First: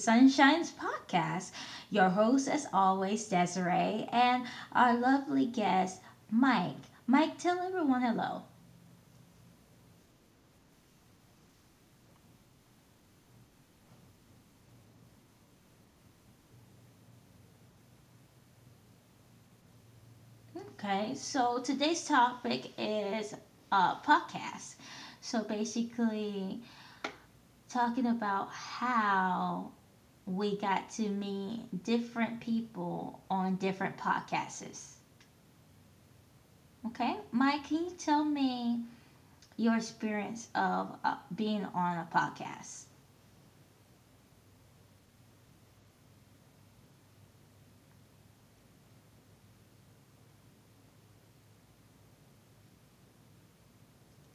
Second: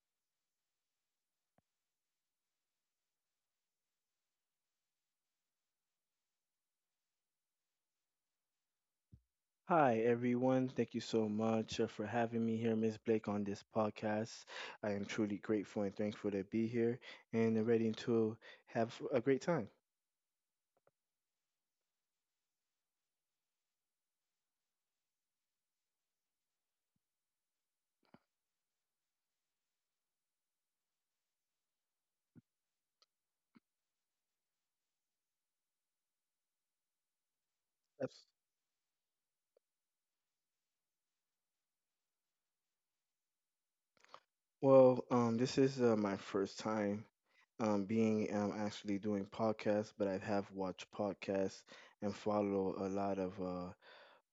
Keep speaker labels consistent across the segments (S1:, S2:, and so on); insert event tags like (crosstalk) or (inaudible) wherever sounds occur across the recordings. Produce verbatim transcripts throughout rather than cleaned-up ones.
S1: Sunshine's podcast. Your host, as always, Desiree, and our lovely guest, Mike. Mike, tell everyone hello.
S2: Hi, everyone. Thank you so much uh, for having me here, Miss Blake, on this podcast. I am truly grateful and thankful to be here and ready to have a great time.
S1: Okay, so today's topic is uh, podcast. So basically, talking about how we got to meet different people on different podcasts. Okay, Mike, can you tell
S2: Yes.
S1: me your experience of uh, being on a podcast.
S2: Well, um, this is uh, my first time um, being um, actually doing podcasts, but I have watched podcasts and follow a lot of uh,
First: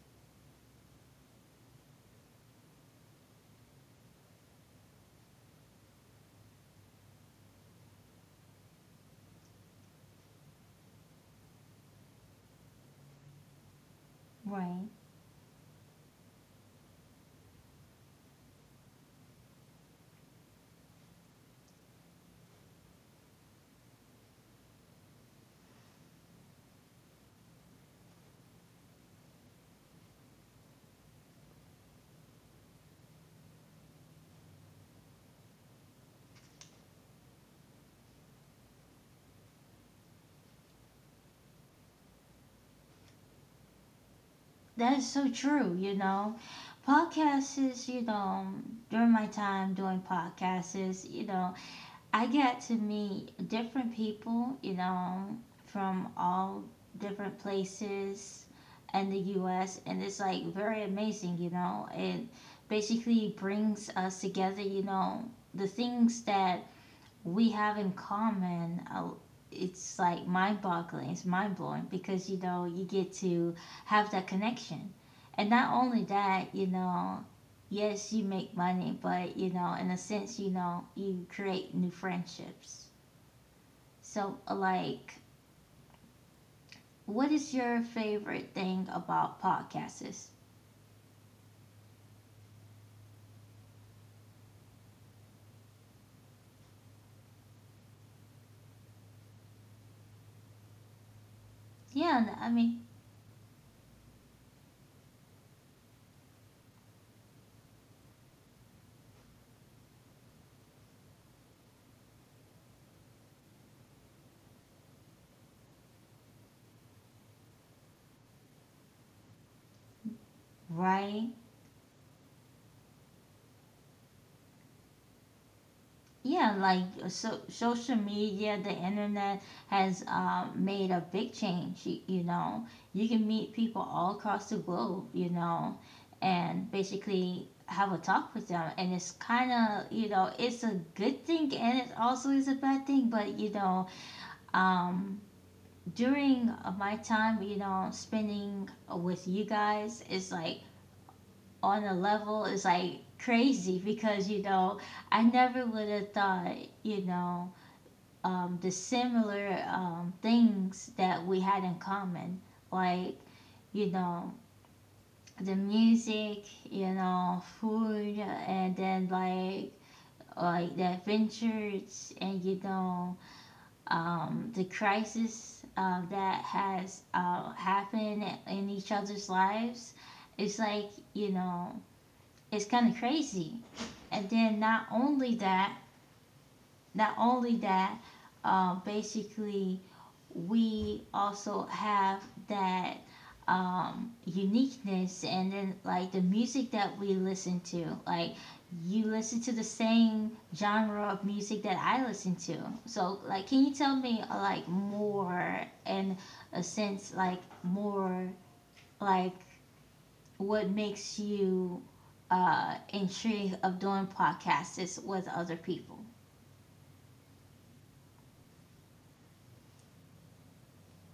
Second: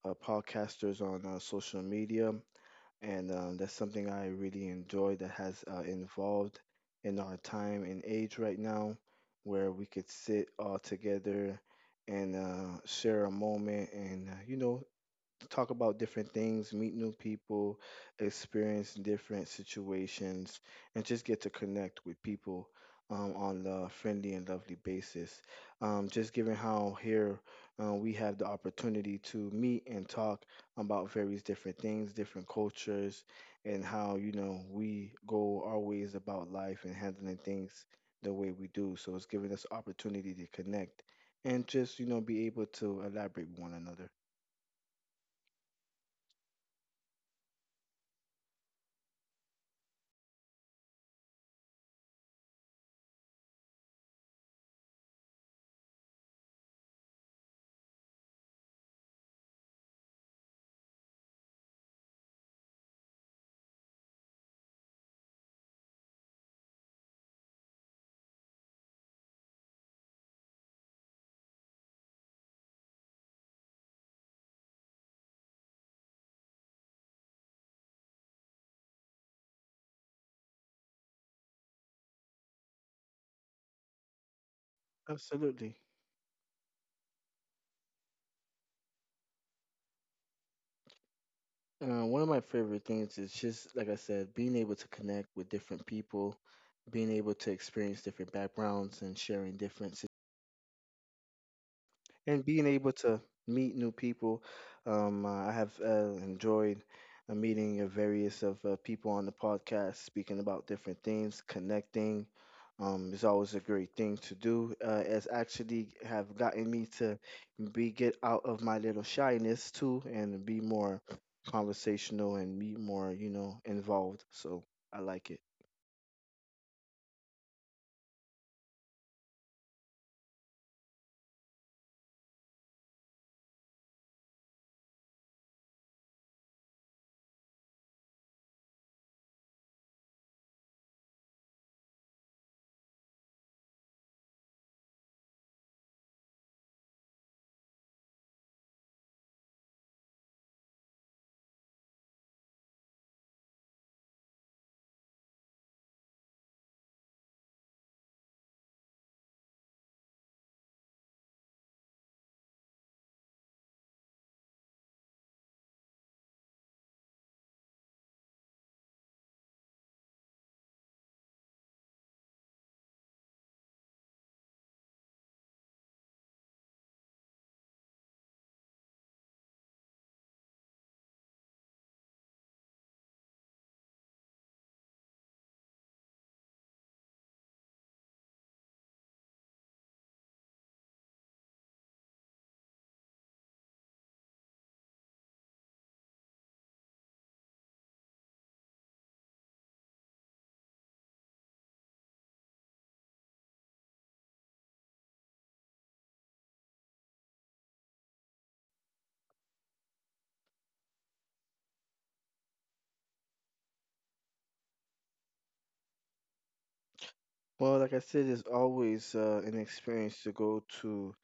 S2: uh, podcasters on uh, social media. And uh, that's something I really enjoy that has uh, involved in our time and age right now, where we could sit all together and uh, share a moment and uh, you know
S1: Right.
S2: talk about different things, meet new people, experience different situations, and just get to connect with people um, on a friendly and lovely basis. Um, just given how here uh, we have the opportunity to meet and talk about various different things, different cultures, and how, you know, we go our ways about life and handling things the way we do. So it's giving us opportunity to connect and just, you know, be able to elaborate with one another.
S1: That is so true, you know. Podcasts is, you know, during my time doing podcasts is, you know, I get to meet different people, you know, from all different places in the U S, and it's like very amazing, you know. It basically brings us together, you know, the things that we have in common, uh, it's like mind-boggling, it's mind-blowing, because you know you get to have that connection. And not only that, you know, yes, you make money, but you know, in a sense, you know, you create new friendships. So uh, like
S2: Absolutely.
S1: what is your favorite thing about podcasts?
S2: Uh, one of my favorite things is just, like I said, being able to connect with different people, being able to experience different backgrounds and sharing differences,
S1: Yeah,
S2: and
S1: I
S2: being
S1: mean,
S2: able to meet new people. Um, uh, I have uh, enjoyed a meeting of various of uh, people on the podcast, speaking about different things, connecting. Um, is always a great thing to do. Uh, it's actually have gotten me to be get out of my little shyness too and be more
S1: right.
S2: conversational and be more, you know, involved. So I like it.
S1: Yeah, like uh, so, social media, the internet has um, made a big change. You, you know, you can meet people all across the globe, you know, and basically have a talk with them. And it's kind of, you know, it's a good thing and it also is a bad thing. But, you know, um, during uh, my time, you know, spending with you guys is like on a level, it's like crazy because, you know, I never would have thought, you know, um, the similar um, things that we had in common, like, you know, the music, you know, food, and then like like the adventures, and you know, um, the crisis uh, that has uh, happened in each other's lives. It's like, you know, it's kind of crazy. And then not only that, not only that, uh, basically we also have that um, uniqueness, and then like the music that we listen to, like, you listen to the same genre of music that I listen to. So like, can you tell me, uh, like more in a sense, like more, like, what makes you uh intrigued of doing podcasts is with other people?
S2: Well, like I said, it's always uh, an experience to go to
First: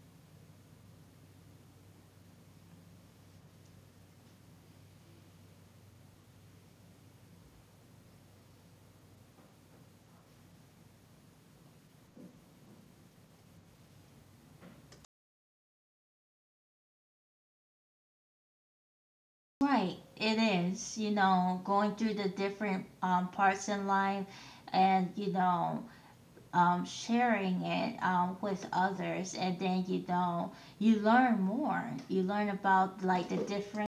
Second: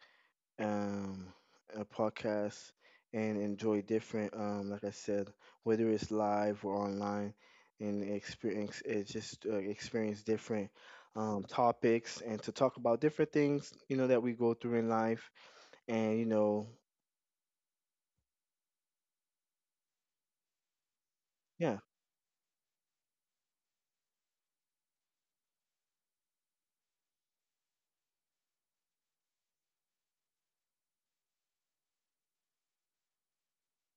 S2: um, a podcast and enjoy different, um, like I said, whether it's live or online, and experience it just uh, experience different um, topics and to talk about different things, you know, that we go through in life. And you know,
S1: Right, it is, you know,
S2: yeah,
S1: going through the different um, parts in life, and, you know, um, sharing it um, with others. And then, you know, you learn more. You learn about, like, the different,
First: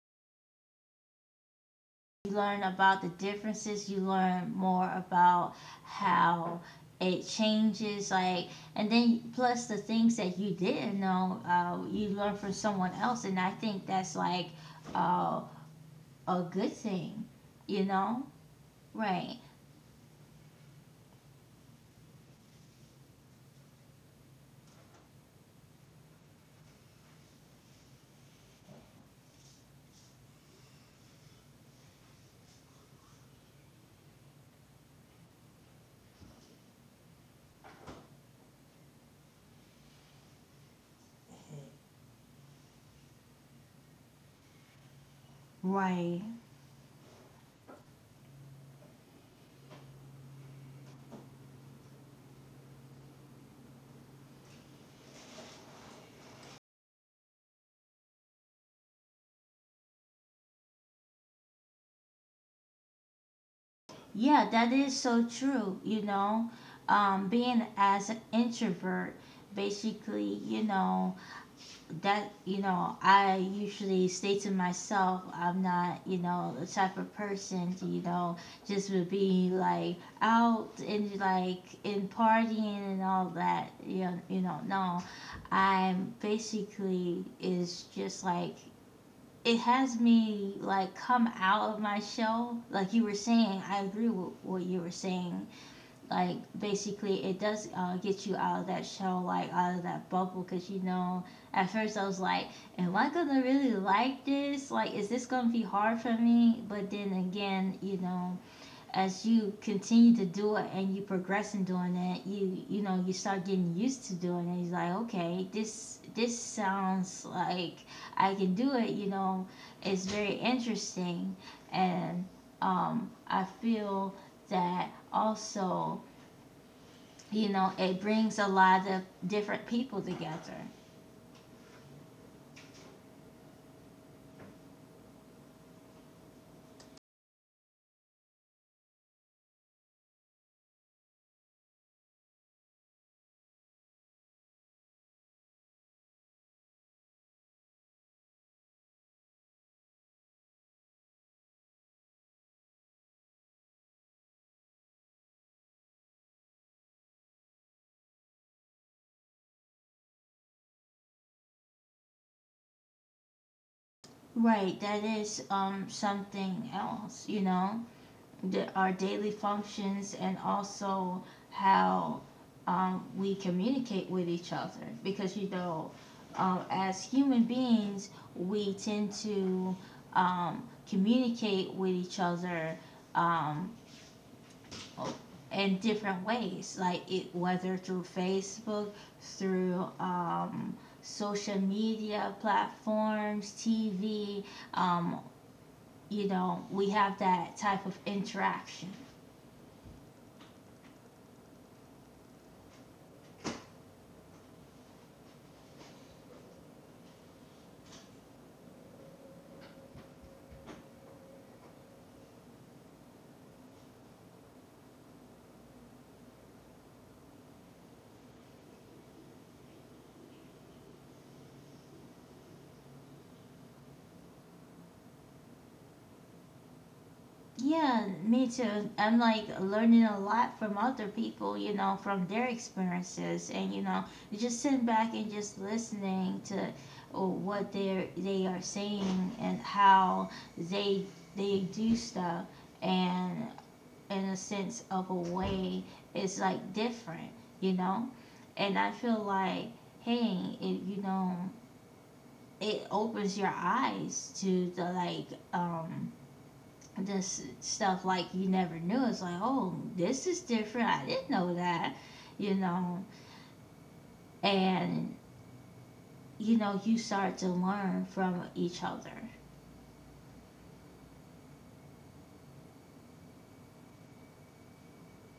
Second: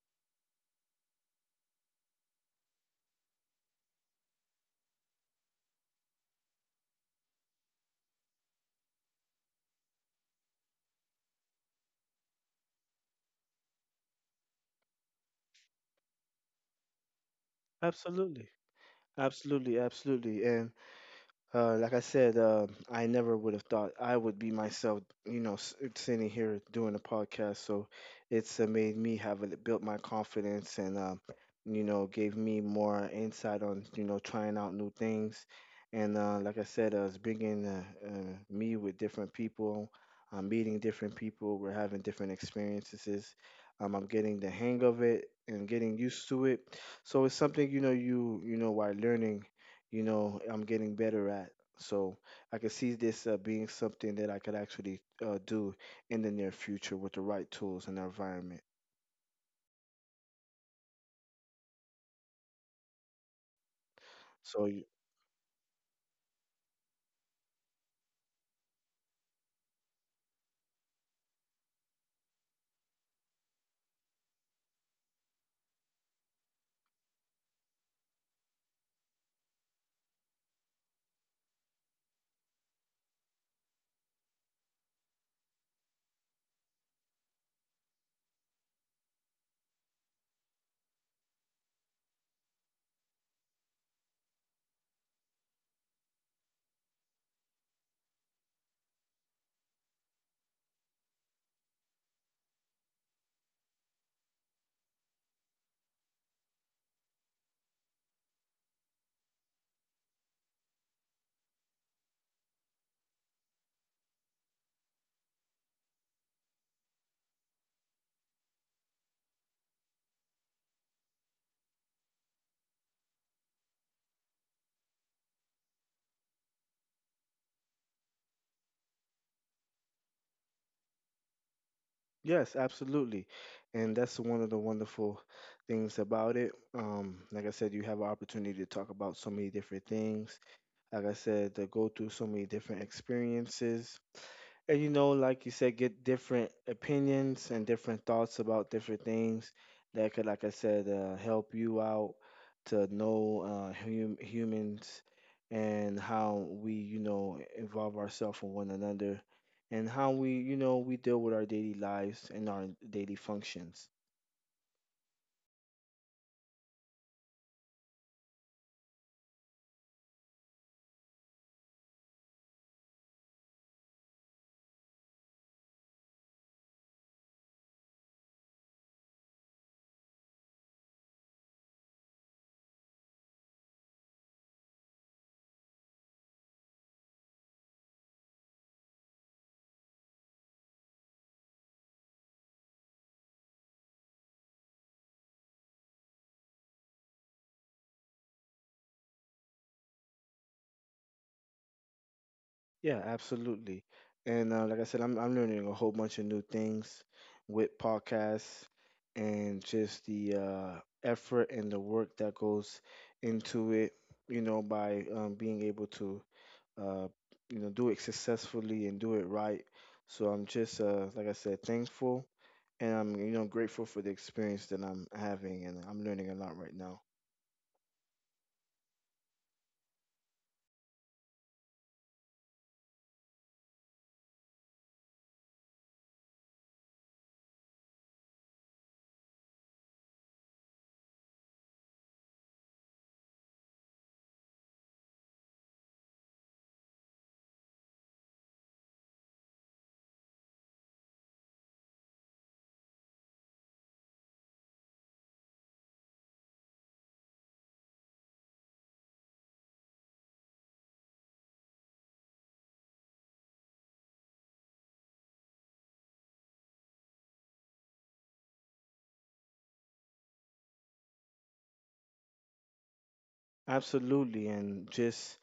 S1: you learn about the differences. You learn more about how it changes, like, and then plus the things that you didn't know, uh, you learn from someone else. And I think that's, like, uh, a good thing, you know?
S2: absolutely.
S1: Right,
S2: Absolutely, absolutely, and uh, like I said, uh, I never would have thought I would be myself, you know, s- sitting here doing a podcast. So it's uh, made me have it built my confidence, and um, you know, gave me more insight on you know trying out new things, and uh, like I said, uh, it's bringing uh, uh, me with different people. I'm meeting different people. We're having different experiences. Um, I'm getting the hang of it and getting
S1: right.
S2: used to it. So it's something you know you you know while learning you know I'm getting better at. So I could see this uh, being something that I could actually uh, do in the near future with the right tools and environment.
S1: Yeah,
S2: So
S1: that
S2: y-
S1: is so true. You know, um, being as an introvert, basically, you know, that, you know, I usually stay to myself, I'm not, you know, the type of person to, you know, just would be like out and like in partying and all that. You know, you know, no, I'm basically is just like it has me like come out of my shell, like you were saying, I agree with what you were saying. Like, basically it does uh, get you out of that shell, like out of that bubble, because you know at first I was like, am I gonna really like this, like, is this gonna be hard for me? But then again, you know, as you continue to do it and you progress in doing it, you you know you start getting used to doing it. It's like, okay, this this sounds like I can do it. You know, it's very interesting, and um, I feel that also, you know, it brings a lot of different people together.
S2: yes, absolutely, and that's one of the wonderful things about it. Um, like I said, you have an opportunity to talk about so many different things, like I said, to go through so many different experiences. And you know, like you said, get different opinions and different thoughts about different things that could, like I said, uh, help you out to know uh, hum- humans and how we, you know, involve ourselves with one another and how we, you know, we deal with our daily lives and our daily functions.
S1: Right, that is um something else, you know, the, our daily functions, and also how um, we communicate with each other, because you know, um, as human beings, we tend to um, communicate with each other um, in different ways, like it, whether through Facebook, through um, social media platforms, T V, um, you know, we have that type of interaction.
S2: Yeah, absolutely. And uh, like I said, I'm I'm learning a whole bunch of new things with podcasts and just the uh, effort and the work that goes into it. You know, by um, being able to uh, you know do it successfully and do it right. So I'm just uh, like I said, thankful, and I'm you know grateful for the experience that I'm having, and I'm learning a lot right now.
S1: Yeah, me too. I'm like learning a lot from other people, you know, from their experiences, and you know, just sitting back and just listening to uh, what they they are saying and how they they do stuff, and in a sense of a way, it's like different, you know. And I feel like, hey, it, you know, it opens your eyes to the, like, um this stuff like you never knew. It's like, oh, this is different. I didn't know that, you know. And you know, you start to learn from each other.
S2: Absolutely, and just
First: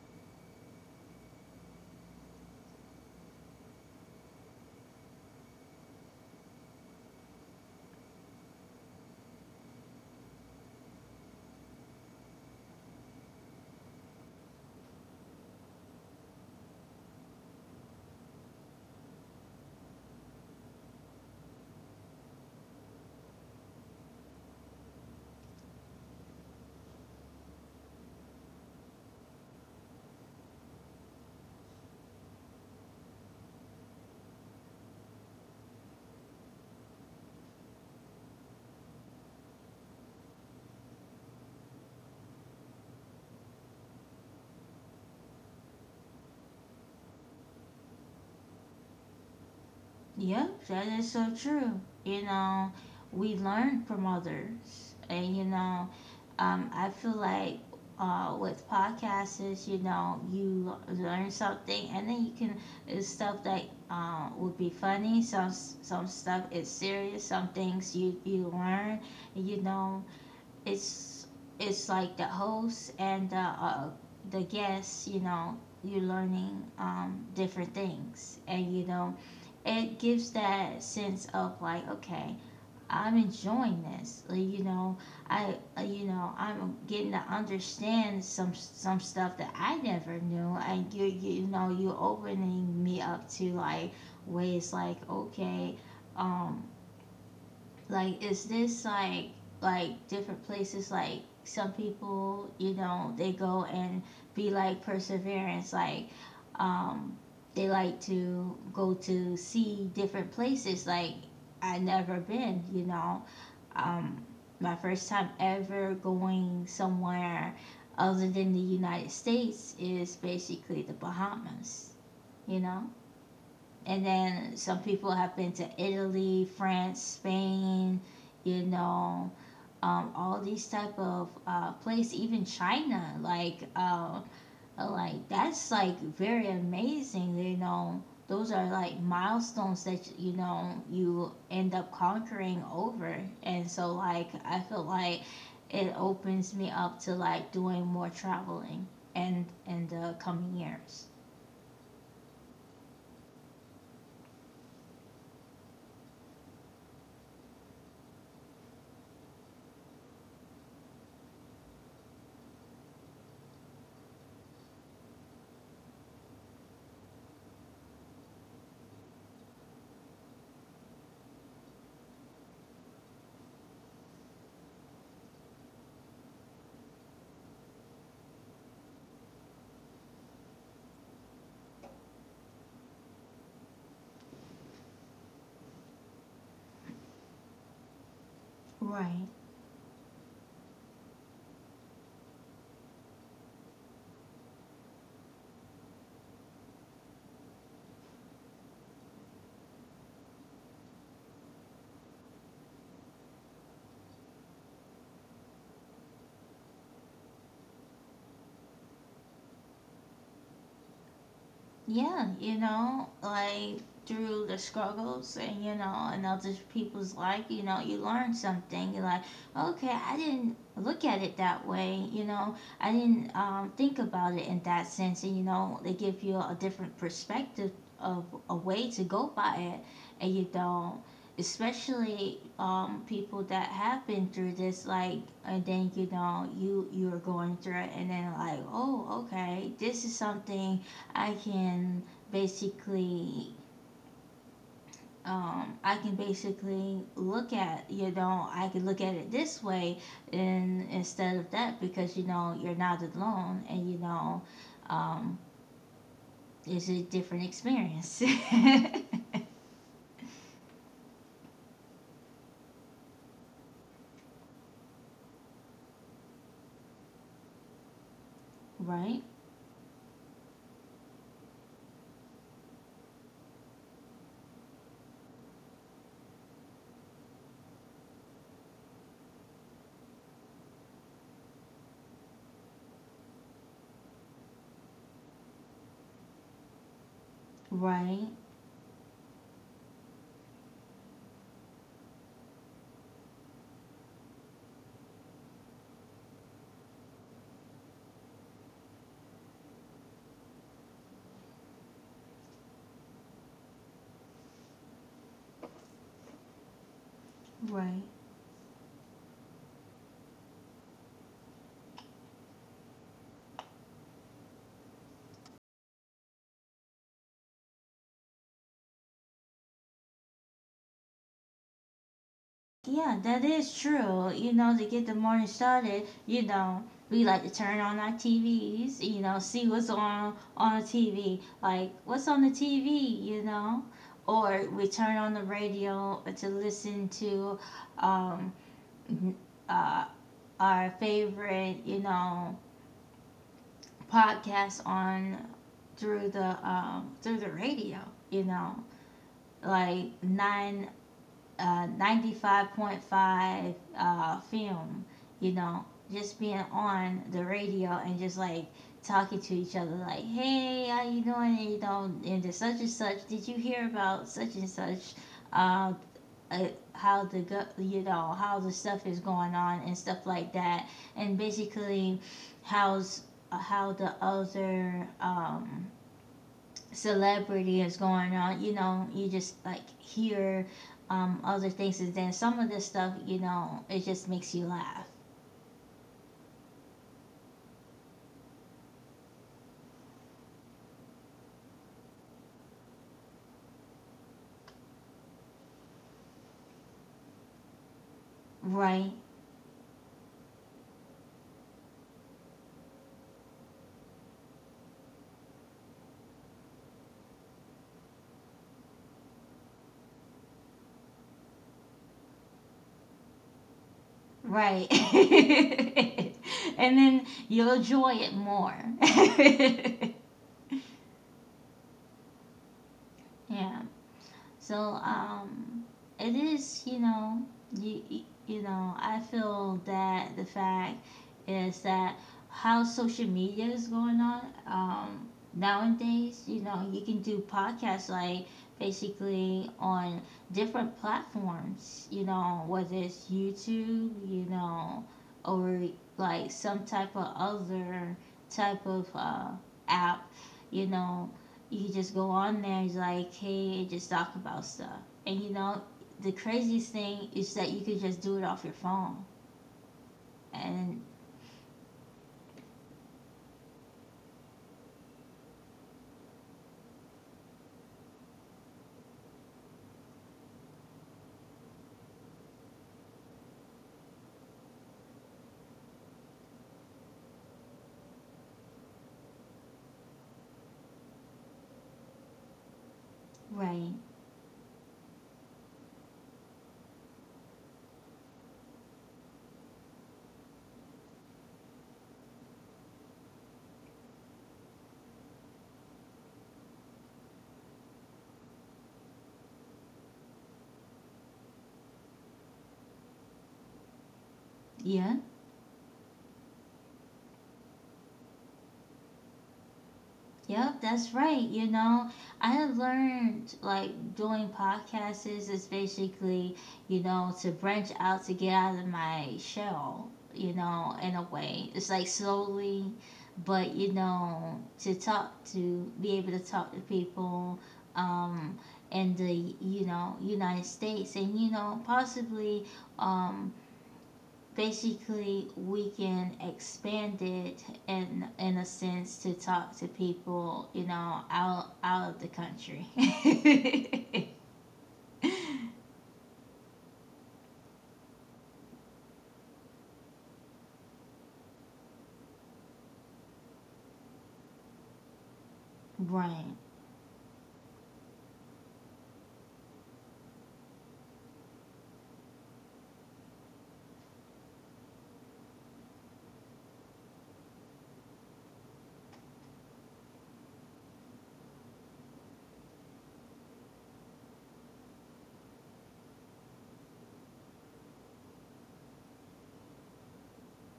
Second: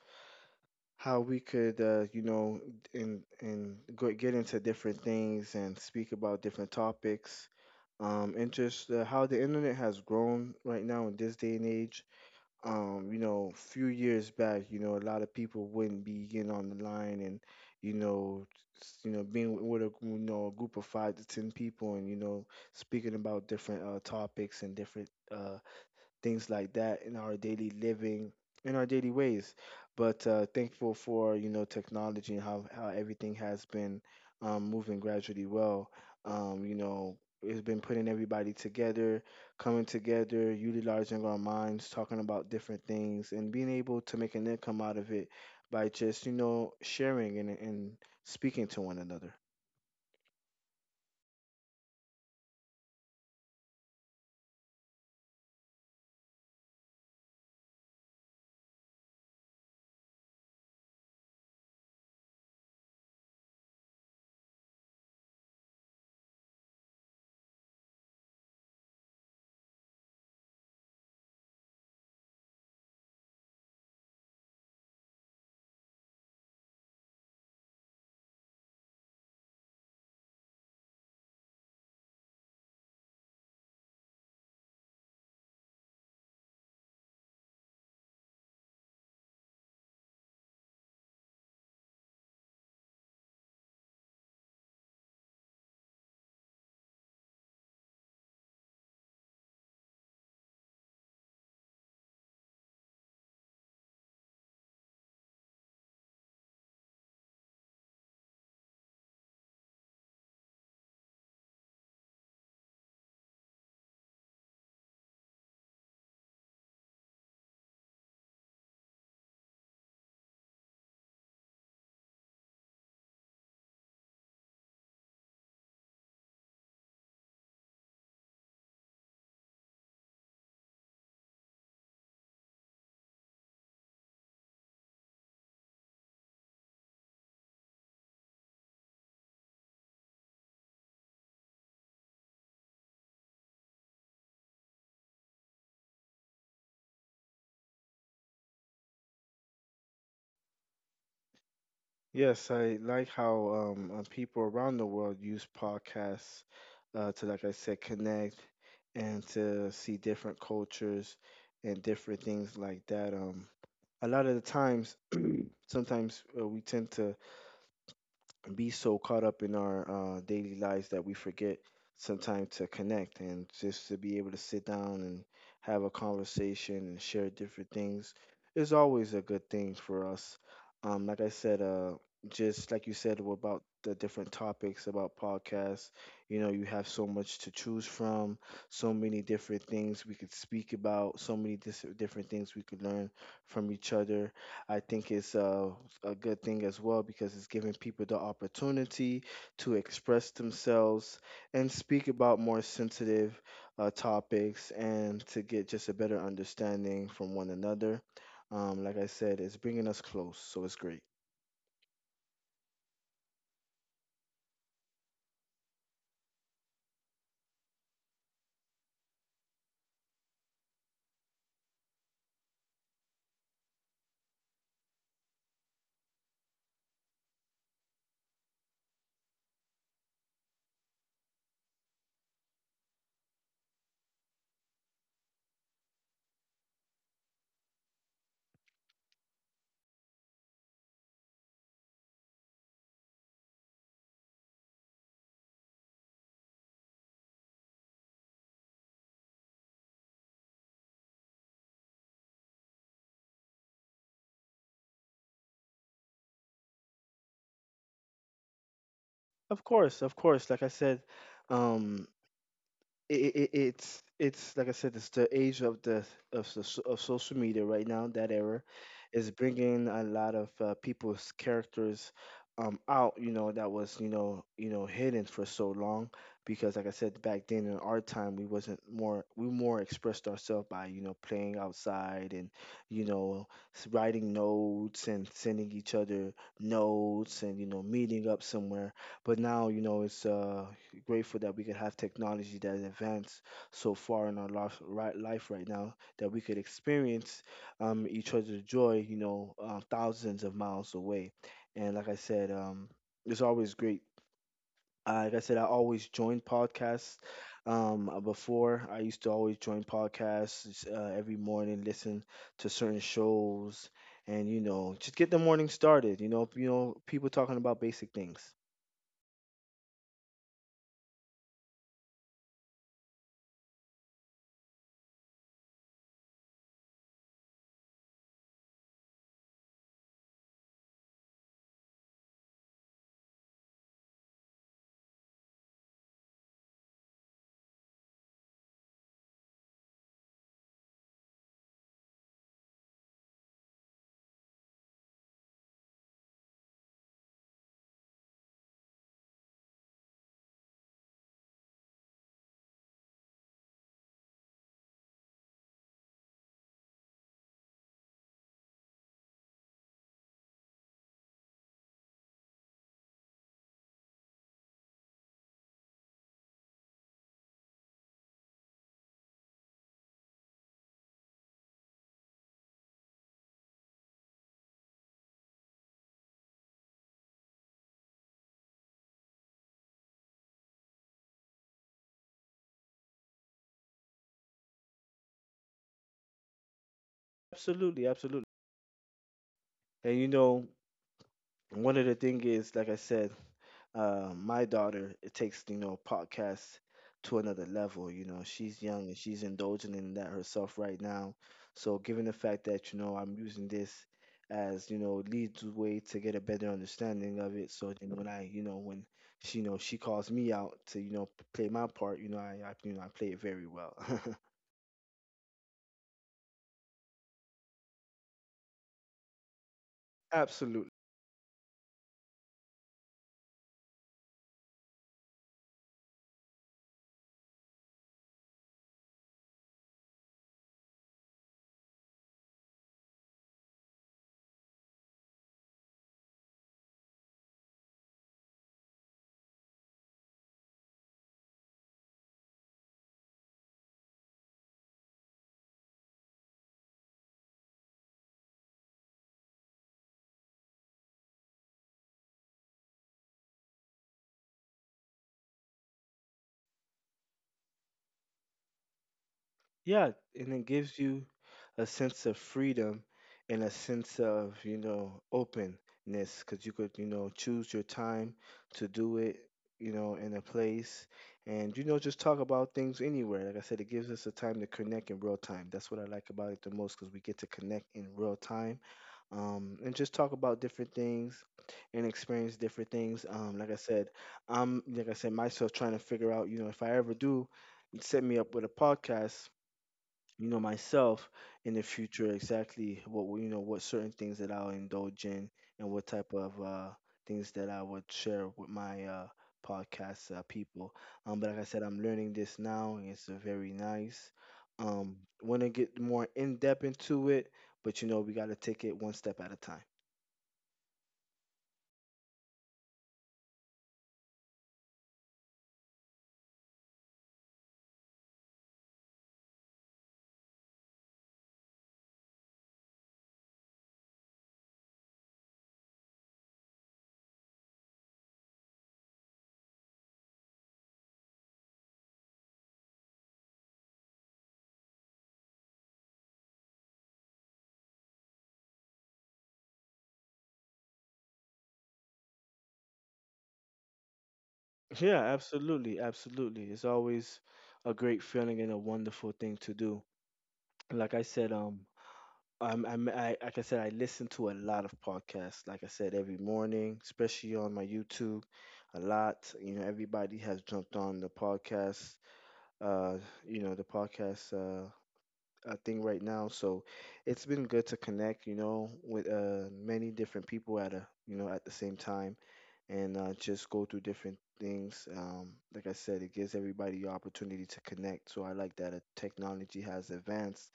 S2: how we could uh, you know and and go, get into different things and speak about different topics um, and just uh, how the internet has grown right now in this day and age. Um, you know, few years back, you know, a lot of people wouldn't be getting on the line and, you know, s- you know, being with a you know a group of five to ten people and you know speaking about different uh, topics and different uh, things like that in our daily living, in our daily ways. But uh, thankful for you know technology and how how everything has been um, moving gradually well. Um, you know, it's been putting everybody together, coming together, utilizing our minds, talking about different things, and being able to make an income out of it by just you know sharing and and speaking to one another.
S1: Yeah, that is so true. You know, we learn from others, and you know, um, I feel like, uh, with podcasts, is, you know, you l- learn something, and then you can, it's stuff that uh, would be funny. Some s- some stuff is serious. Some things you you learn. You know, it's it's like the host and the uh, the guests. You know, you're learning um, different things, and you know, it gives that sense of like, okay, I'm enjoying this, like, you know, I uh, you know, I'm getting to understand some some stuff that I never knew. And you you know you are opening me up to like ways, like, okay, um like is this like like different places, like some people, you know, they go and be like perseverance, like, um they like to go to see different places, like, I never been, you know, um my first time ever going somewhere other than the United States is basically the Bahamas, you know. And then some people have been to Italy, France, Spain, you know, um, all these type of uh, place, even China. Like, uh, like that's like very amazing. You know, those are like milestones that you know you end up conquering over. And so, like, I feel like it opens me up to like doing more traveling and in the coming years.
S2: Yes, I like how um, uh, people around the world use podcasts uh, to, like I said, connect and to see different cultures and different things like that. Um, a lot of the times, (clears throat) sometimes uh, we tend to be so caught up in our uh, daily lives that we forget sometimes to connect and just to be able to sit down and have a conversation and share different things is always a good thing for us. Um, like I said, uh, just like you said about the different topics about podcasts, you know, you have so much to choose from, so many
S1: Right.
S2: different things we could speak about, so many dis- different things we could learn from each other. I think it's a, a good thing as well because it's giving people the opportunity to express themselves and speak about more sensitive uh, topics and to get just a better understanding from one another. Um, like I said, it's bringing us close, so it's great.
S1: Yeah, you know, like through the struggles, and you know, and other people's life, you know, you learn something. You're like, okay, I didn't look at it that way, you know, I didn't um, think about it in that sense, and you know, they give you a different perspective of a way to go by it, and you don't. Especially um, people that have been through this, like, and then you know you you are going through it, and then like, oh, okay, this is something I can basically, um, I can basically look at, you know, I can look at it this way, and instead of that, because you know you're not alone, and you know, um, it's a different experience. (laughs)
S2: Of course, of course. Like I said, um, it, it, it's it's like I said, it's the age of the of the, so- of social media right now. That era
S1: Right,
S2: is bringing a lot of uh, people's characters um out. You know that was you know you know hidden for so long because like I said back then in our time we wasn't more we more expressed ourselves by you know playing outside and you know s- writing notes and sending each other notes and you know
S1: right,
S2: meeting up somewhere. But now you know it's uh grateful that we could have technology that has advanced so far in our life right, life right now that we could experience um, each other's joy, you know, uh, thousands of miles away. And like I said, um, it's always great. Uh, like I said, I always joined podcasts.
S1: right.
S2: Um, uh, before I used to always join podcasts uh, every morning, listen to certain shows, and you know, just get the morning started. You know, you know, people talking about basic things.
S1: Yeah, that is true. You know, to get the morning started, you know, we like to turn on our T Vs, you know, see what's on on the T V, like what's on the T V, you know, or we turn on the radio to listen to um uh our favorite, you know, podcast on through the um through the radio, you know, like nine uh, ninety-five point five uh, film, you know, just being on the radio and just like talking to each other, like, hey, how you doing? And, you know, and the such and such, did you hear about such and such? Uh, uh, how the go- you know how the stuff is going on and stuff like that, and basically how's, uh, how the other um, celebrity is going on, you know, you just like hear um, other things, and then some of this stuff, you know, it just makes you laugh,
S2: Absolutely, absolutely. And you know, and one of the thing is, like I said, uh, my daughter it takes you know podcasts to another level. You know, she's young
S1: right?
S2: and she's indulging in that herself right now. So, given the fact that you know I'm using this as you know lead the way to get a better understanding of it, so then when I you know when she you know she calls me out to you know p- play my part, you know I, I you know I play it very well.
S1: Right. (laughs) And then you'll enjoy it more. (laughs)
S2: (laughs) Absolutely.
S1: Yeah. So um, it is, you know, you you- know I feel that the fact is that how social media is going on um, nowadays. You know you can do podcasts like basically on different platforms. You know whether it's YouTube, you know, or like some type of other type of uh, app. You know you could just go on there. He's like, hey, just talk about stuff. And you know, the craziest thing is that you could just do it off your phone.
S2: Yeah, and it gives
S1: And
S2: you a sense of freedom and a sense of, you know, openness because you could, you know, choose your time to do it, you know, in a place and, you know, just talk about things anywhere. Like I said, it gives us the time to connect in real time. That's what I like about it the most because we get to connect in real time um, and just talk about different things and experience different things. Um, like I
S1: right,
S2: said, I'm, like I said, myself trying to figure out, you know, if I ever do set me up with a podcast you know myself in the future exactly what we- you know what certain things that I'll indulge in and what type of uh things that I would share with my uh podcast uh, people um but like I said I'm learning this now and it's uh, very nice
S1: yeah.
S2: um want to get more in depth into it but you know we got to take it one step at a time.
S1: Yep, that's right. You know, I have learned like doing podcasts is basically, you know, to branch out, to get out of my shell, you know, in a way. It's like slowly, but you know, to talk to be able to talk to people um in the, you know, United States, and you know, possibly, um basically we can expand it in in a sense to talk to people, you know, out out of the country. (laughs)
S2: Yeah, absolutely, absolutely, it's always a great feeling and a wonderful thing to do, like I said um. Um, I'm, I, like I said, I listen to a lot of podcasts. Like I said, every
S1: Right,
S2: morning, especially on my YouTube, a lot. You know, everybody has jumped on the podcast. Uh, you know, the podcast uh, uh, thing right now. So it's been good to connect. You know, with uh, many different people at a you know at the same time, and uh, just go through different things. Um, like I said, it gives everybody the opportunity to connect. So I like that uh, technology has advanced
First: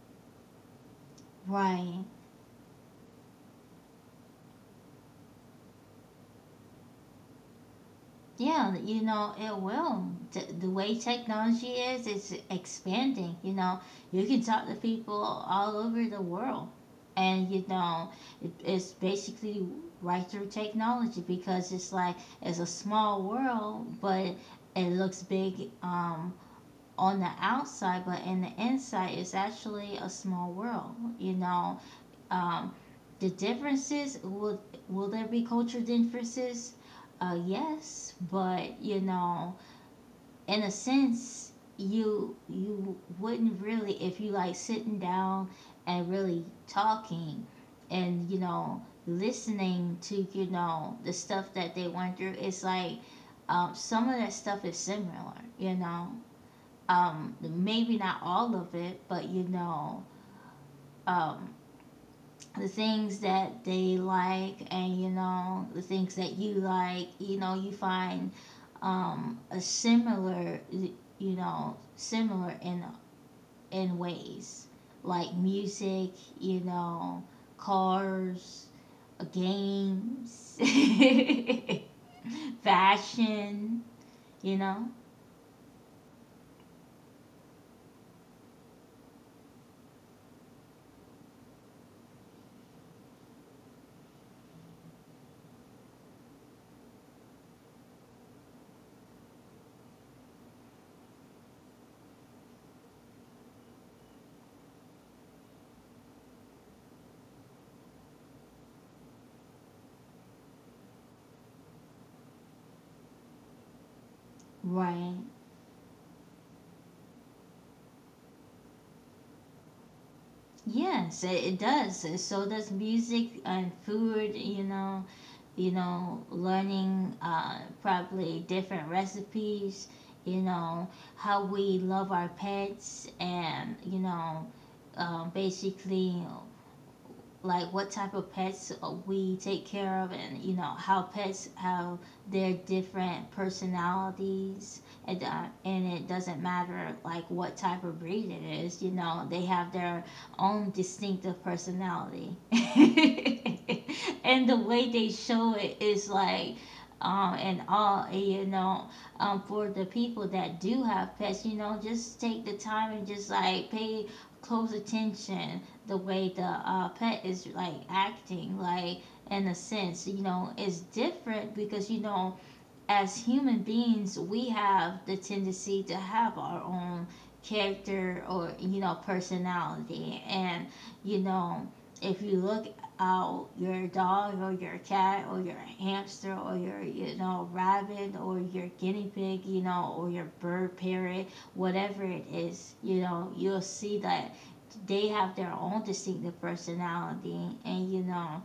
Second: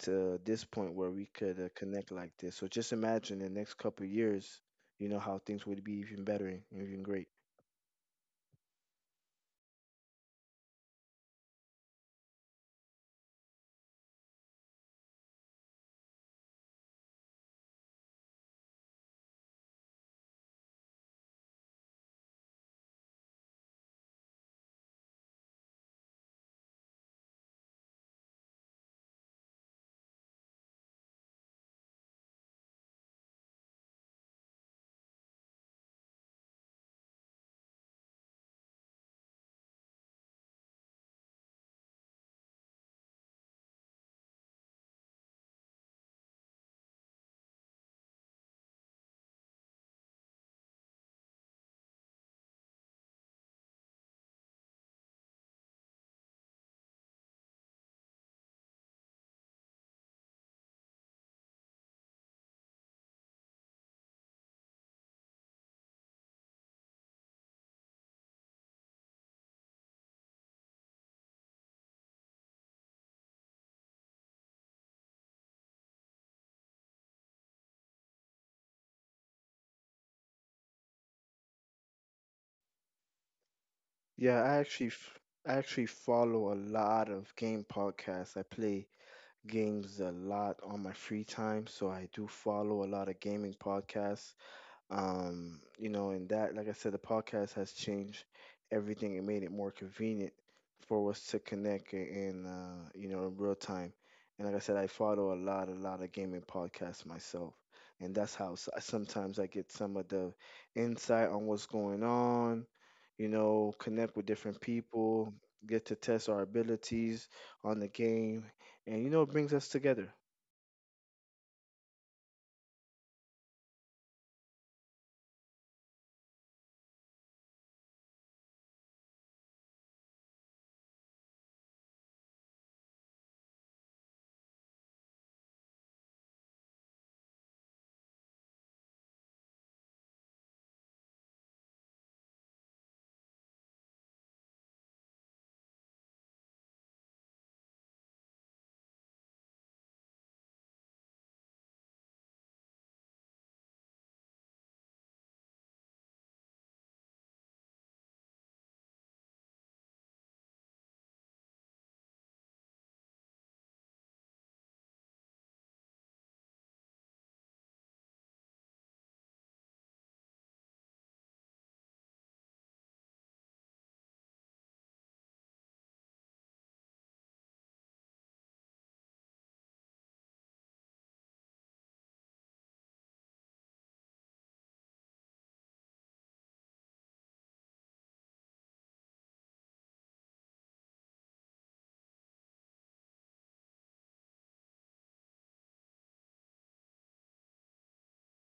S2: to this point where we could uh,
S1: right.
S2: connect like this. So just imagine the next couple of years, you know how things would be even better and even great.
S1: Yeah, you know, it will. The, the way technology is, it's expanding. You know, you can talk to people all over the world. And, you know, it, it's basically right through technology because it's like it's a small world, but it looks big, um, on the outside, but in the inside, it's actually a small world, you know. Um, the differences will will there be cultural differences? Uh, yes, but, you know, in a sense, you you wouldn't really, if you like sitting down and really talking and you know listening to you know the stuff that they went through. It's like, um, some of that stuff is similar, you know. Um, maybe not all of it, but, you know, um, the things that they like and you know the things that you like, you know, you find um a similar, you know similar in in ways, like music, you know cars, games, (laughs) fashion
S2: Yeah,
S1: you
S2: I
S1: know
S2: actually f- I actually follow a lot of game podcasts. I play games a lot on my free time, so I do follow a lot of gaming podcasts. Um you know, and that, like I said, the podcast has changed everything. It made it more convenient for us to connect i- in uh you know in real time. And like I said, I follow a lot a lot of gaming podcasts myself, and that's how s- sometimes I get some of the insight on what's going on, you know, connect with different
S1: right.
S2: people, get to test our abilities on the game. And you know, it brings us together.
S1: Yes, it, it does. So does music and food you know you know, Learning, uh, probably different recipes, you know, how we love our pets, and, you know, um, basically like what type of pets uh, we take care of, and you know how pets have their different personalities. And uh, and it doesn't matter like what type of breed it is. you know they have their own distinctive personality. (laughs) And the way they show it is like, um and all you know um For the people that do have pets, you know just take the time and just like pay close attention the way the uh, pet is like acting, like, in a sense, you know it's different because, you know as human beings we have the tendency to have our own character or, you know personality. And, you know if you look out your dog or your cat or your hamster or your, you know rabbit or your guinea pig, you know or your bird parrot, whatever it is, you know you'll see that they have their own distinctive personality. And you know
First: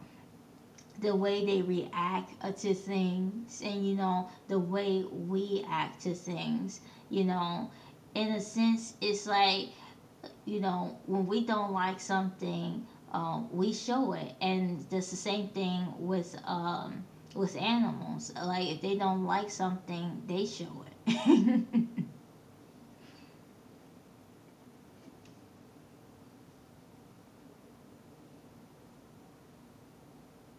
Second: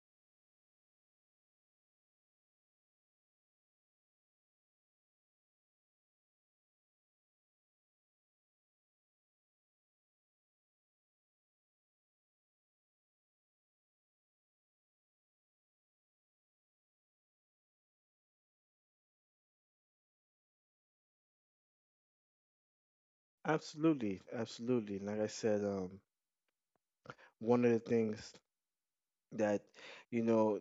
S1: the way they react, uh, to things, and you know the way we act to things, you know in a sense it's like, you know when we don't like something, um, we show it. And that's the same thing with, um with animals. Like, if they don't like something, they show it.
S2: Absolutely, absolutely. Like I said, um one of the things that, you know,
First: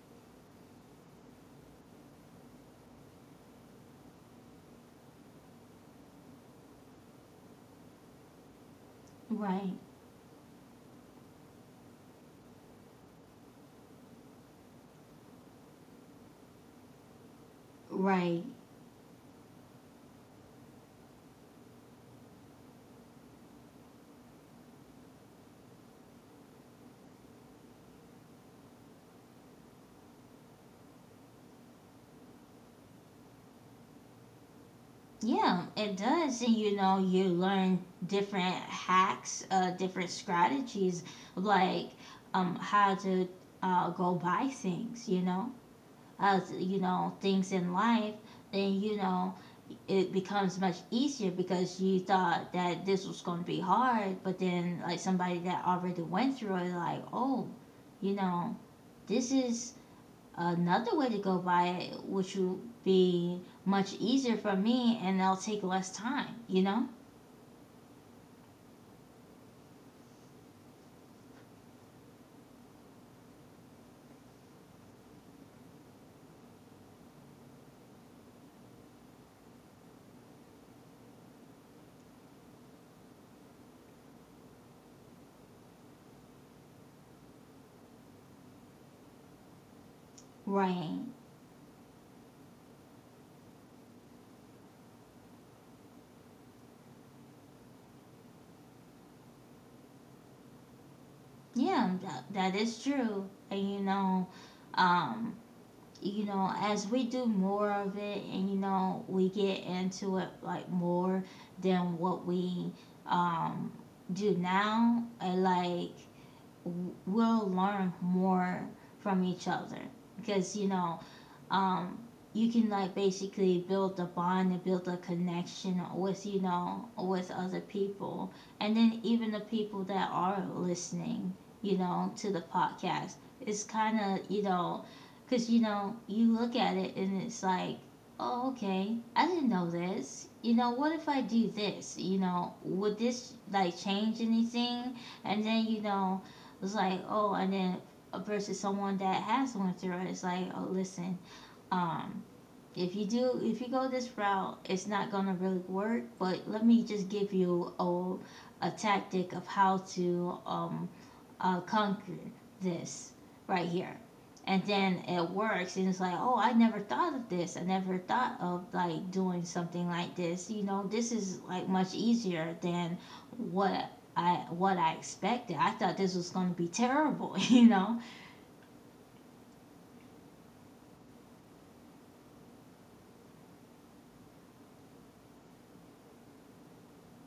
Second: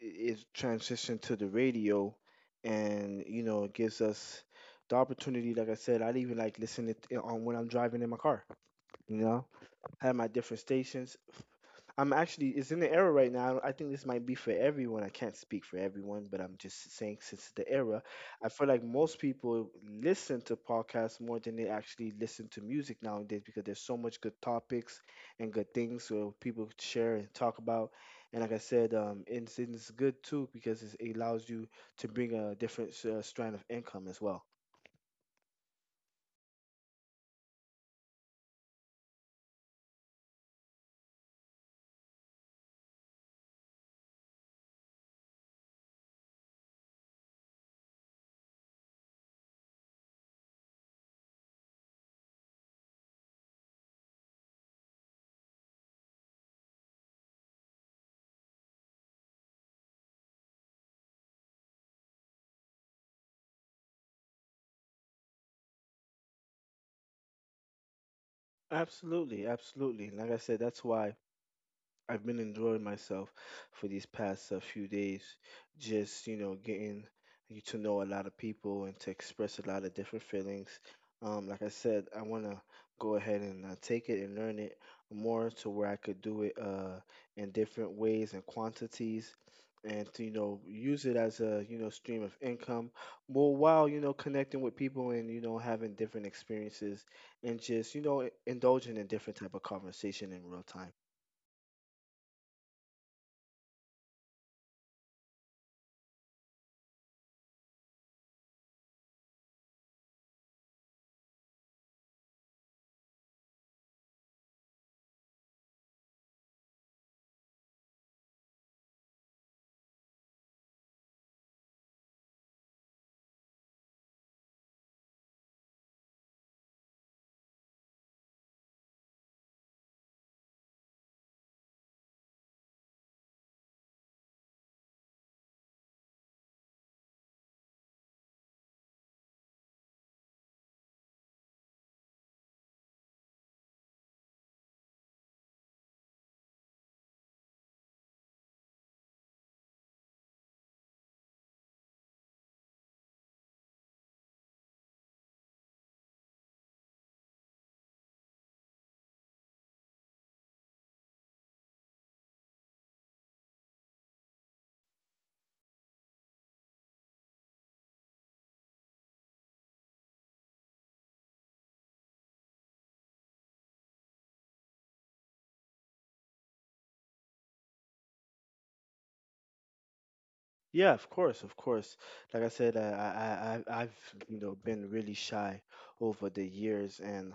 S2: is transitioned to the radio. And you know, it gives us the opportunity, like I said, I'd even like listen to it eh, on when I'm driving in my car, you know,
S1: (laughs) Right.
S2: have my different stations. I'm actually, it's in the era right now. I think this might be for everyone. I can't speak for everyone, but I'm just saying since the era,
S1: Right.
S2: I feel like most people listen to podcasts more than they actually listen to music nowadays because there's so much good topics and good things so people could share and talk about. And like I said, um, it's, it's good too because it's- it allows you to bring a different uh, strand of income as well.
S1: Yeah, it does. And, you know, you learn different hacks, uh, different strategies, like, um, how to, uh, go buy things, you know, how, you know, things in life. Then, you know, it becomes much easier, because you thought that this was going to be hard, but then, like, somebody that already went through it, like, oh, you know, this is another way to go by it, which will be much easier for me and it'll take less time, you know?
S2: Absolutely, absolutely. Like I said, that's why I've been enjoying myself for these past uh, few days, just you know, getting you to know a lot of people and to express a lot of different feelings. Um, like I said, I want to go ahead and uh, take it and learn it more to where I could do it uh, in different ways and quantities, and to, you know, use
S1: Right.
S2: it as a you know stream of income. More while you know connecting with people and you know having different experiences, and just you know indulging in different type of conversation in real time.
S1: Yeah, that, that is true. And, you know, um, you know, as we do more of it and, you know, we get into it, like, more than what we um do now, and like w- we'll learn more from each other, because, you know um, you can, like, basically build a bond and build a connection with, you know with other people. And then even the people that are listening, you know to the podcast, it's kind of, you know because, you know you look at it and it's like, oh, okay, I didn't know this. you know what if I do this? you know would this like change anything? And then, you know it's like, oh. And then, versus someone that has went through it, it's like, oh, listen, um if you do if you go this route, it's not gonna really work, but let me just give you a, a tactic of how to, um uh, conquer this right here. And then it works, and it's like, oh, I never thought of this. I never thought of like doing something like this. you know this is like much easier than what i what i expected. I thought this was gonna be terrible. (laughs) you know
S2: Yeah, of course, of course. Like I said, I, I, I, I've you know been really shy over the years, and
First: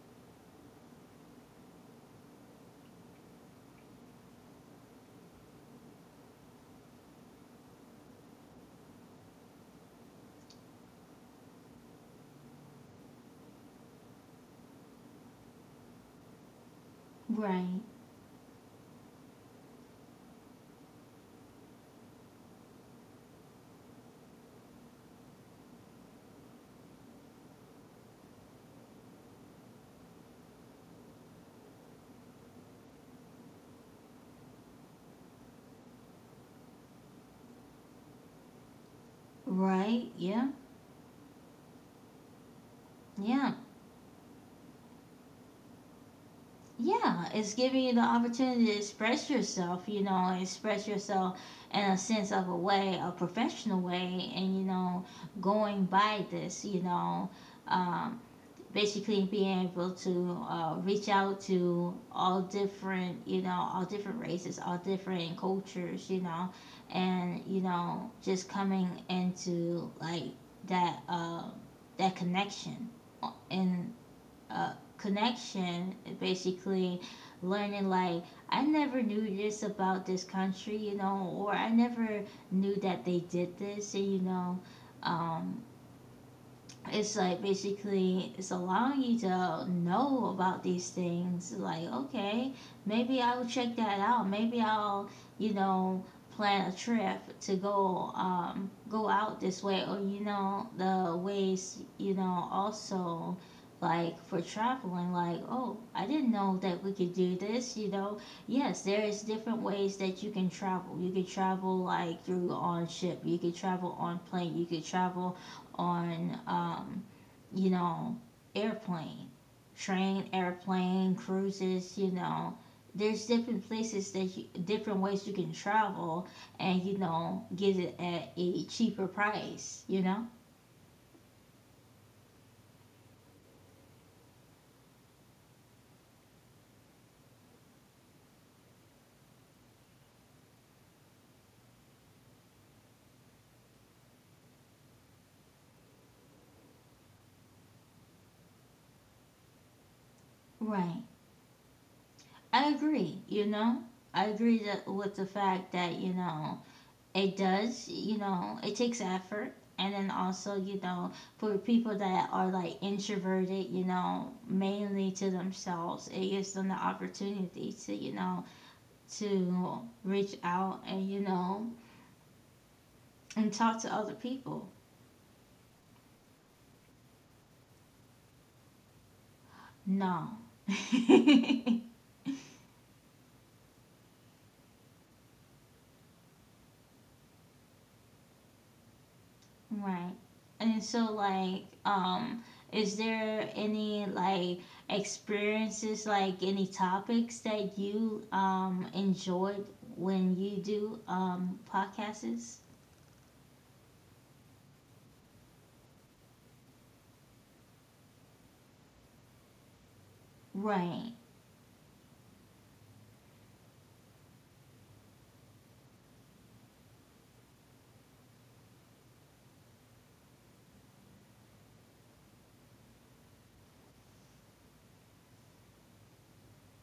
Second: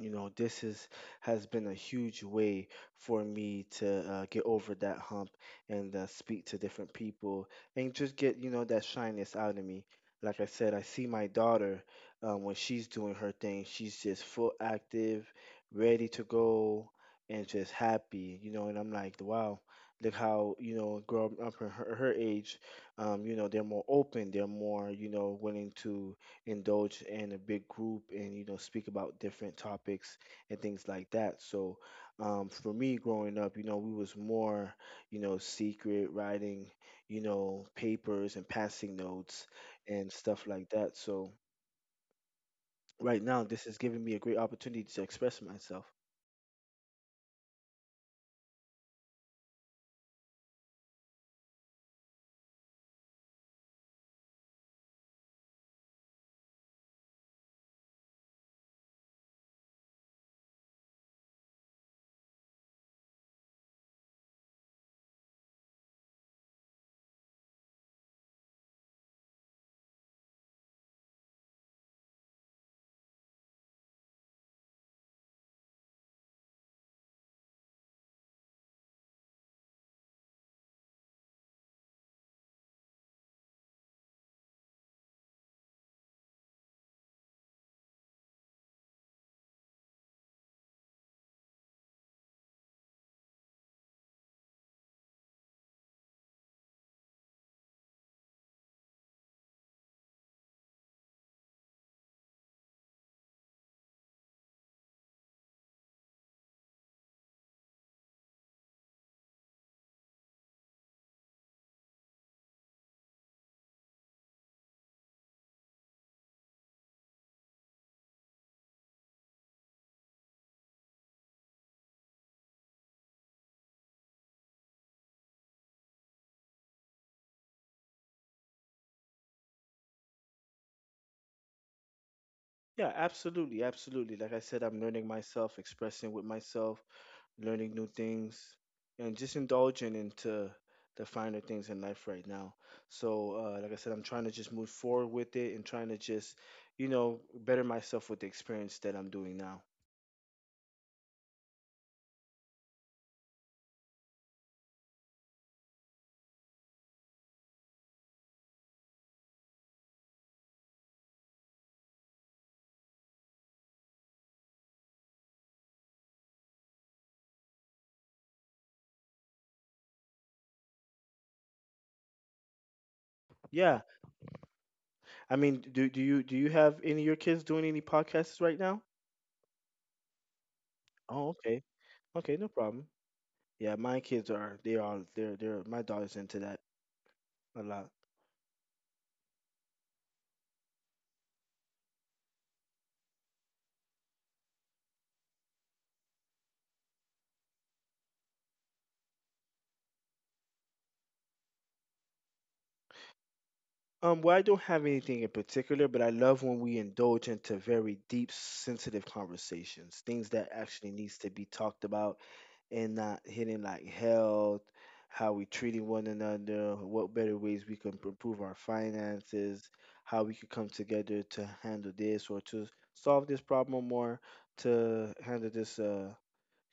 S2: you know this is has been a huge way for me to uh, get over that hump and uh, speak to different people and just get you know that shyness out of me. Like I said, I see my daughter, um, when she's doing her thing, she's just full active, ready to go, and just
S1: Right.
S2: happy, you know. And I'm like wow, look how you know growing up in her, her age, um, you know, they're more open, they're more you know willing to indulge in a big group and you know speak about different topics and things like that. So um, for me growing up, you know, we was more you know secret writing, you know, papers and passing notes
S1: Right.
S2: and
S1: Yeah.
S2: stuff like that. So right now
S1: Yeah.
S2: this is giving me a great opportunity to express myself.
S1: Yeah, it's giving you the opportunity to express yourself, you know, and express yourself in a sense of a way, a professional way, and, you know, going by this, you know, um, basically being able to, uh, reach out to all different, you know, all different races, all different cultures, you know, and, you know, just coming into like that, uh, that connection, uh, in uh, connection, basically learning, like, I never knew this about this country, you know or I never knew that they did this. And, you know um, it's like basically it's allowing you to know about these things. Like, okay, maybe I'll check that out, maybe I'll, you know plan a trip to go um go out this way, or, you know the ways, you know, also like for traveling, like, oh, I didn't know that we could do this you know Yes, there is different ways that you can travel. You could travel like through on ship, you could travel on plane, you could travel on, um, you know, airplane, train, airplane, cruises. You know, there's different places that you, different ways you can travel and you know get it at a cheaper price. You know,
S2: Yeah, absolutely, absolutely. Like I said, I'm learning myself, expressing with myself, learning new things, and just indulging into the finer things in life right now. So, uh, like I said, I'm trying to just move forward with it and trying to just, you know, better myself with the experience that I'm doing now.
S1: right? I agree. You know, I agree that, with the fact that, you know, it does, you know, it takes effort. And then also, you know, for people that are like introverted, you know, mainly to themselves, it gives them the opportunity to, you know, to reach out and, you know, and talk to
S2: Yeah,
S1: other people.
S2: I mean, do do you do you have any of your kids doing any podcasts right now?
S1: No.
S2: Oh, okay,
S1: (laughs)
S2: okay, no problem. Yeah, my kids are they are they're they're my daughter's into that a lot.
S1: Right. And so, like, um is there any, like, experiences, like, any topics that you um enjoyed when you do um podcasts?
S2: Um, well, I don't have anything in particular, but I love when we indulge into very deep, sensitive conversations, things that actually
S1: Right.
S2: needs to be talked about and not hitting like health, how we treating one another, what better ways we can improve our finances, how we could come together to handle this or to solve this problem or to handle this uh,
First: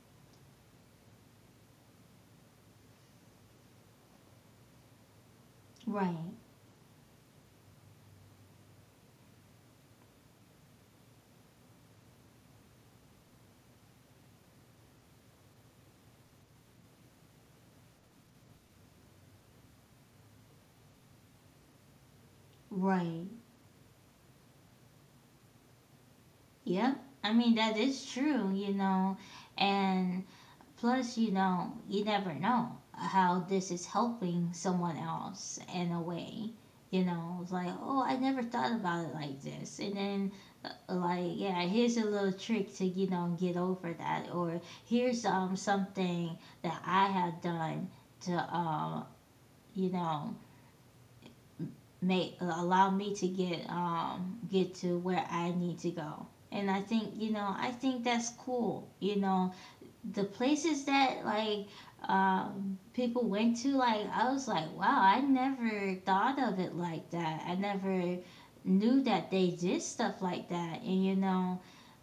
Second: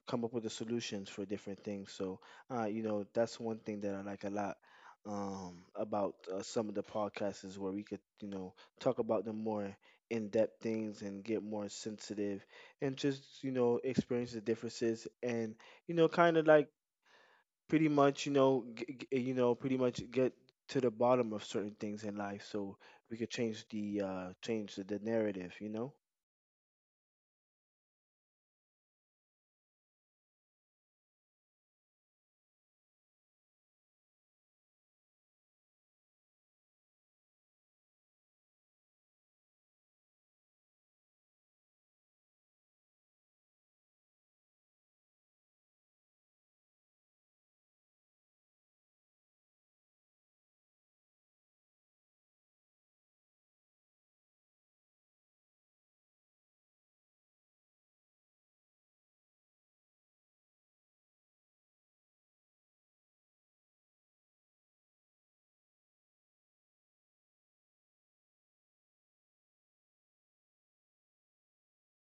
S2: come up with the solutions for different things. So, uh, you know, that's one thing that I like a lot um, about
S1: Right.
S2: uh, some of the podcasts is where we could, you know, talk about the more in-depth things and get more sensitive, and just, you know, experience the differences and, you know, kind of like pretty much, you know, g- g- eh, you know, pretty much get to the bottom of certain things in life. So we could
S1: Right.
S2: change the uh change the narrative, you know.
S1: Yep. I mean, that is true, you know. And plus, you know, you never know how this is helping someone else in a way. You know, it's like, oh, I never thought about it like this. And then, like, yeah, here's a little trick to, you know, get over that, or here's um something that I have done to, um you know, make, allow me to get, um get to where I need to go. And I think, you know, I think that's cool, you know, the places that, like, um people went to. Like, I was like, wow, I never thought of it like that, I never knew that they did stuff like that. And, you know,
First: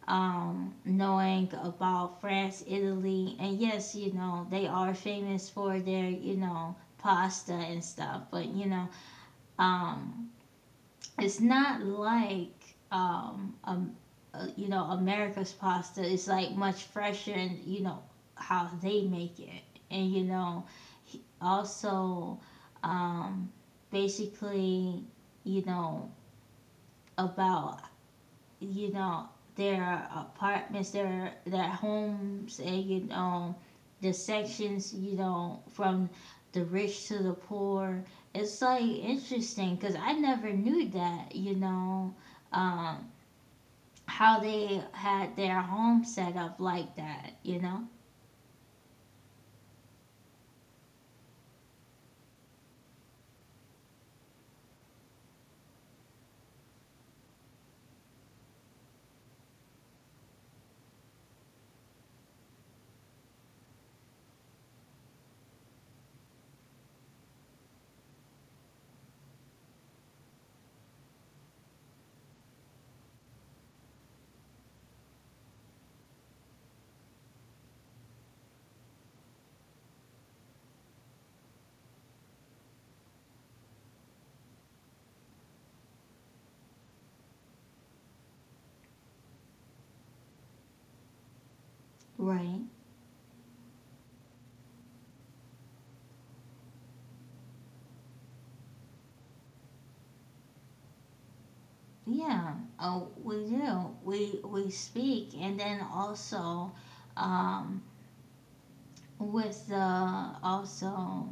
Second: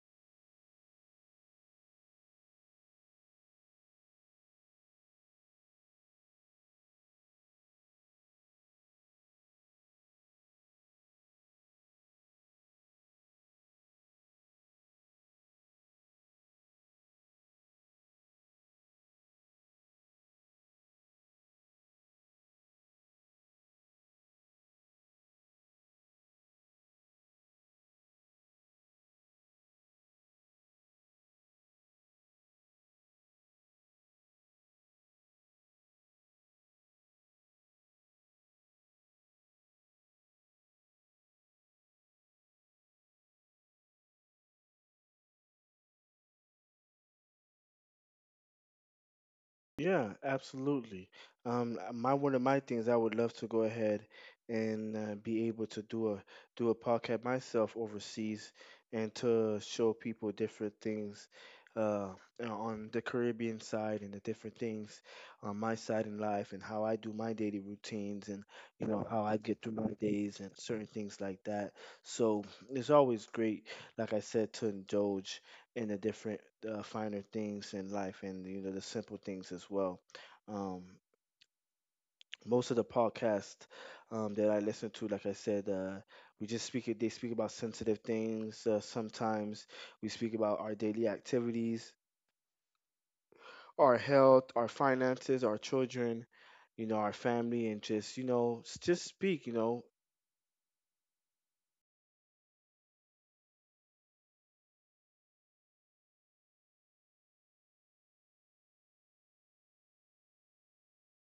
S1: um, knowing about France, Italy, and, yes, you know, they are famous for their, you know, pasta and stuff, but, you know, um, it's not like, um, um, uh, you know, America's pasta is like much fresher and, you know, how they make it. And, you know, he- also, um, basically, you know, about, you know, their apartments, their their homes, and, you know, the sections, you know, from the rich to the poor. It's like interesting because I never knew that, you know, um, how they had their home set up like that, you know.
S2: Yeah, absolutely. Um, uh, my one of my things, I would love to go ahead and uh, be able to do a do a podcast myself overseas, and to show people different things, uh, uh, on the Caribbean side, and the different things on my side in life and how I do my daily routines and you know how I get through my days and certain things like that. So it's always great, like I said, to indulge and the different uh, finer things in life and you know the simple things as well. um Most of the podcasts um, that I listen to, like I said, uh, we just speak. It. They speak about sensitive things. Uh, sometimes we speak about our daily activities,
S1: Right.
S2: our health, our finances, our children, you know, our family, and just you know, s- just speak. You know,
S1: Yeah. Oh, we do. We we speak, and then also, um, with the, also,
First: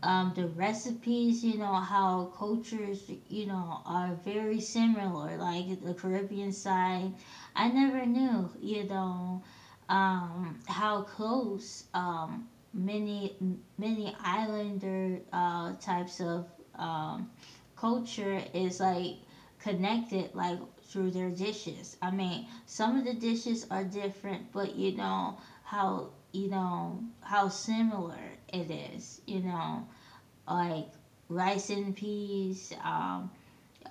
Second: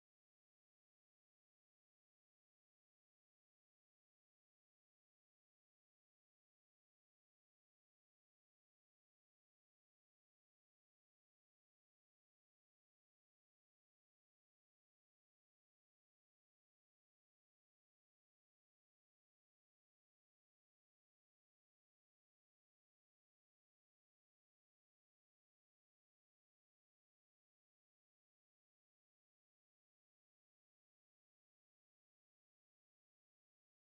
S1: um, the recipes, you know, how cultures, you know, are very similar, like the Caribbean side. I never knew, you know, um, how close, um, many many islander, uh, types of, um, culture is, like, connected, like, through their dishes. I mean, some of the dishes are different, but, you know, how, you know, how similar it is, you know, like rice and peas, um,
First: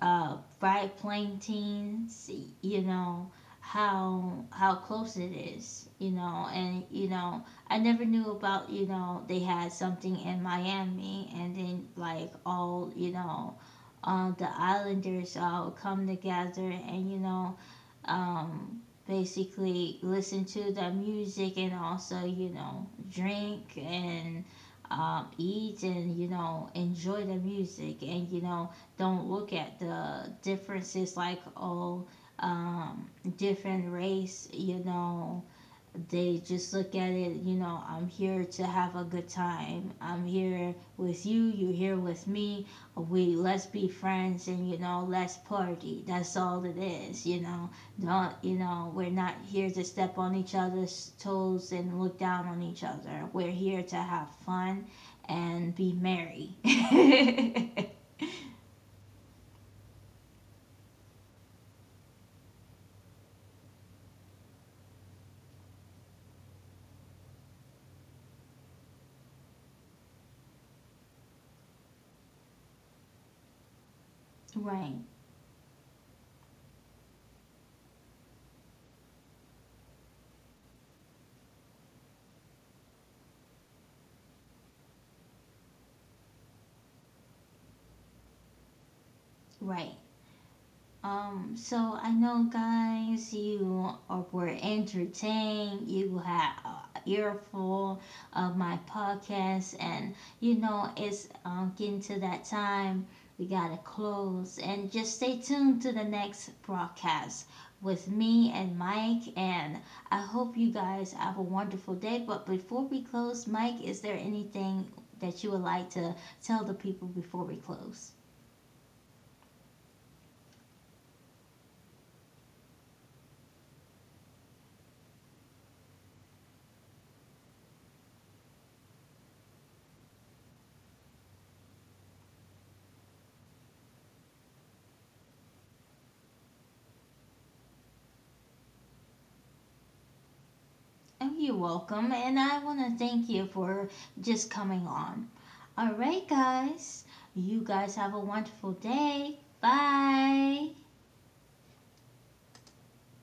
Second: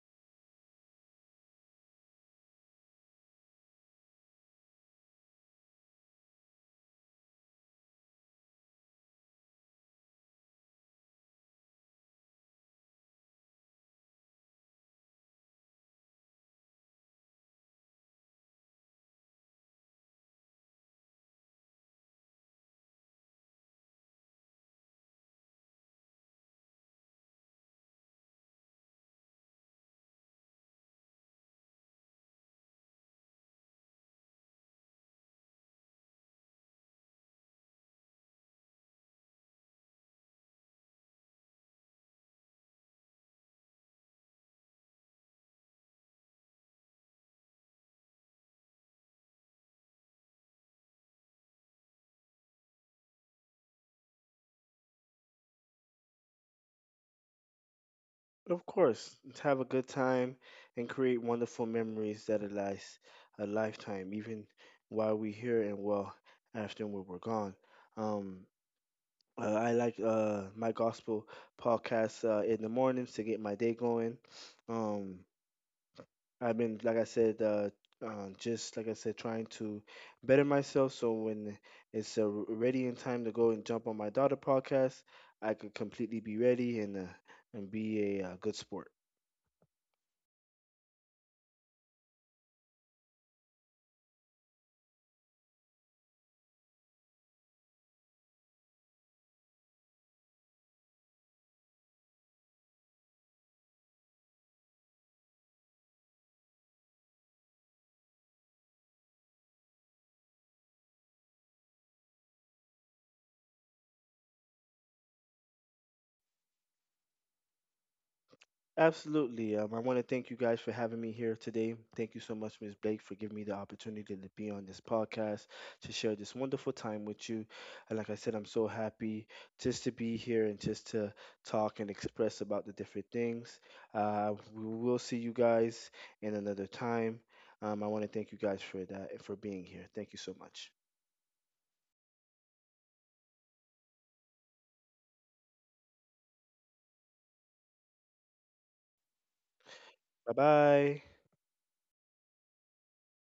S1: uh, fried plantains. You know how how close it is. You know, and you know I never knew about, you know, they had something in Miami, and then, like, all, you know. Uh, the islanders all come together and, you know, um, basically listen to the music and also, you know, drink and, um, eat and, you know, enjoy the music and, you know, don't look at the differences like, oh, um, different race, you know, they just look at it, you know, I'm here to have a good time. I'm here with you, you're here with me. We, let's be friends, and, you know, let's party. That's all it is, you know. Don't, you know, we're not here to step on each other's toes and look down on each other. We're here to have fun and be merry.
S2: of course, let's have a good time and create wonderful memories that will last a lifetime, even while we're here and well after when we're gone. Um, uh, I like uh, my gospel podcast uh, in the mornings to get my day going.
S1: (laughs) Right.
S2: Um, I've been, like I said, uh, uh, just like I said, trying to better myself so when it's uh, ready in time to go and jump on my daughter podcast, I could completely be ready and uh, and be a, uh good sport.
S1: Right. Um, so I know, guys, you are, were entertained. You had an earful of my podcast, and you know it's, um, getting to that time. We gotta close, and just stay tuned to the next broadcast with me and Mike. And I hope you guys have a wonderful day. But before we close, Mike, is there anything that you would like to tell the people before we close?
S2: Absolutely. Um, I want to thank you guys for having me here today. Thank you so much, Miss Blake, for giving me the opportunity to be on this podcast to share this wonderful time with you. And like I said, I'm so happy just to be here and just to talk and express about the different things. Uh, we will see you guys in another time. Um, I want to thank you guys for that and for being here. Thank you so much.
S1: Oh, you're welcome, and I want to thank you for just coming on. All right, guys, you guys have a wonderful day.
S2: Bye
S1: Bye.
S2: bye.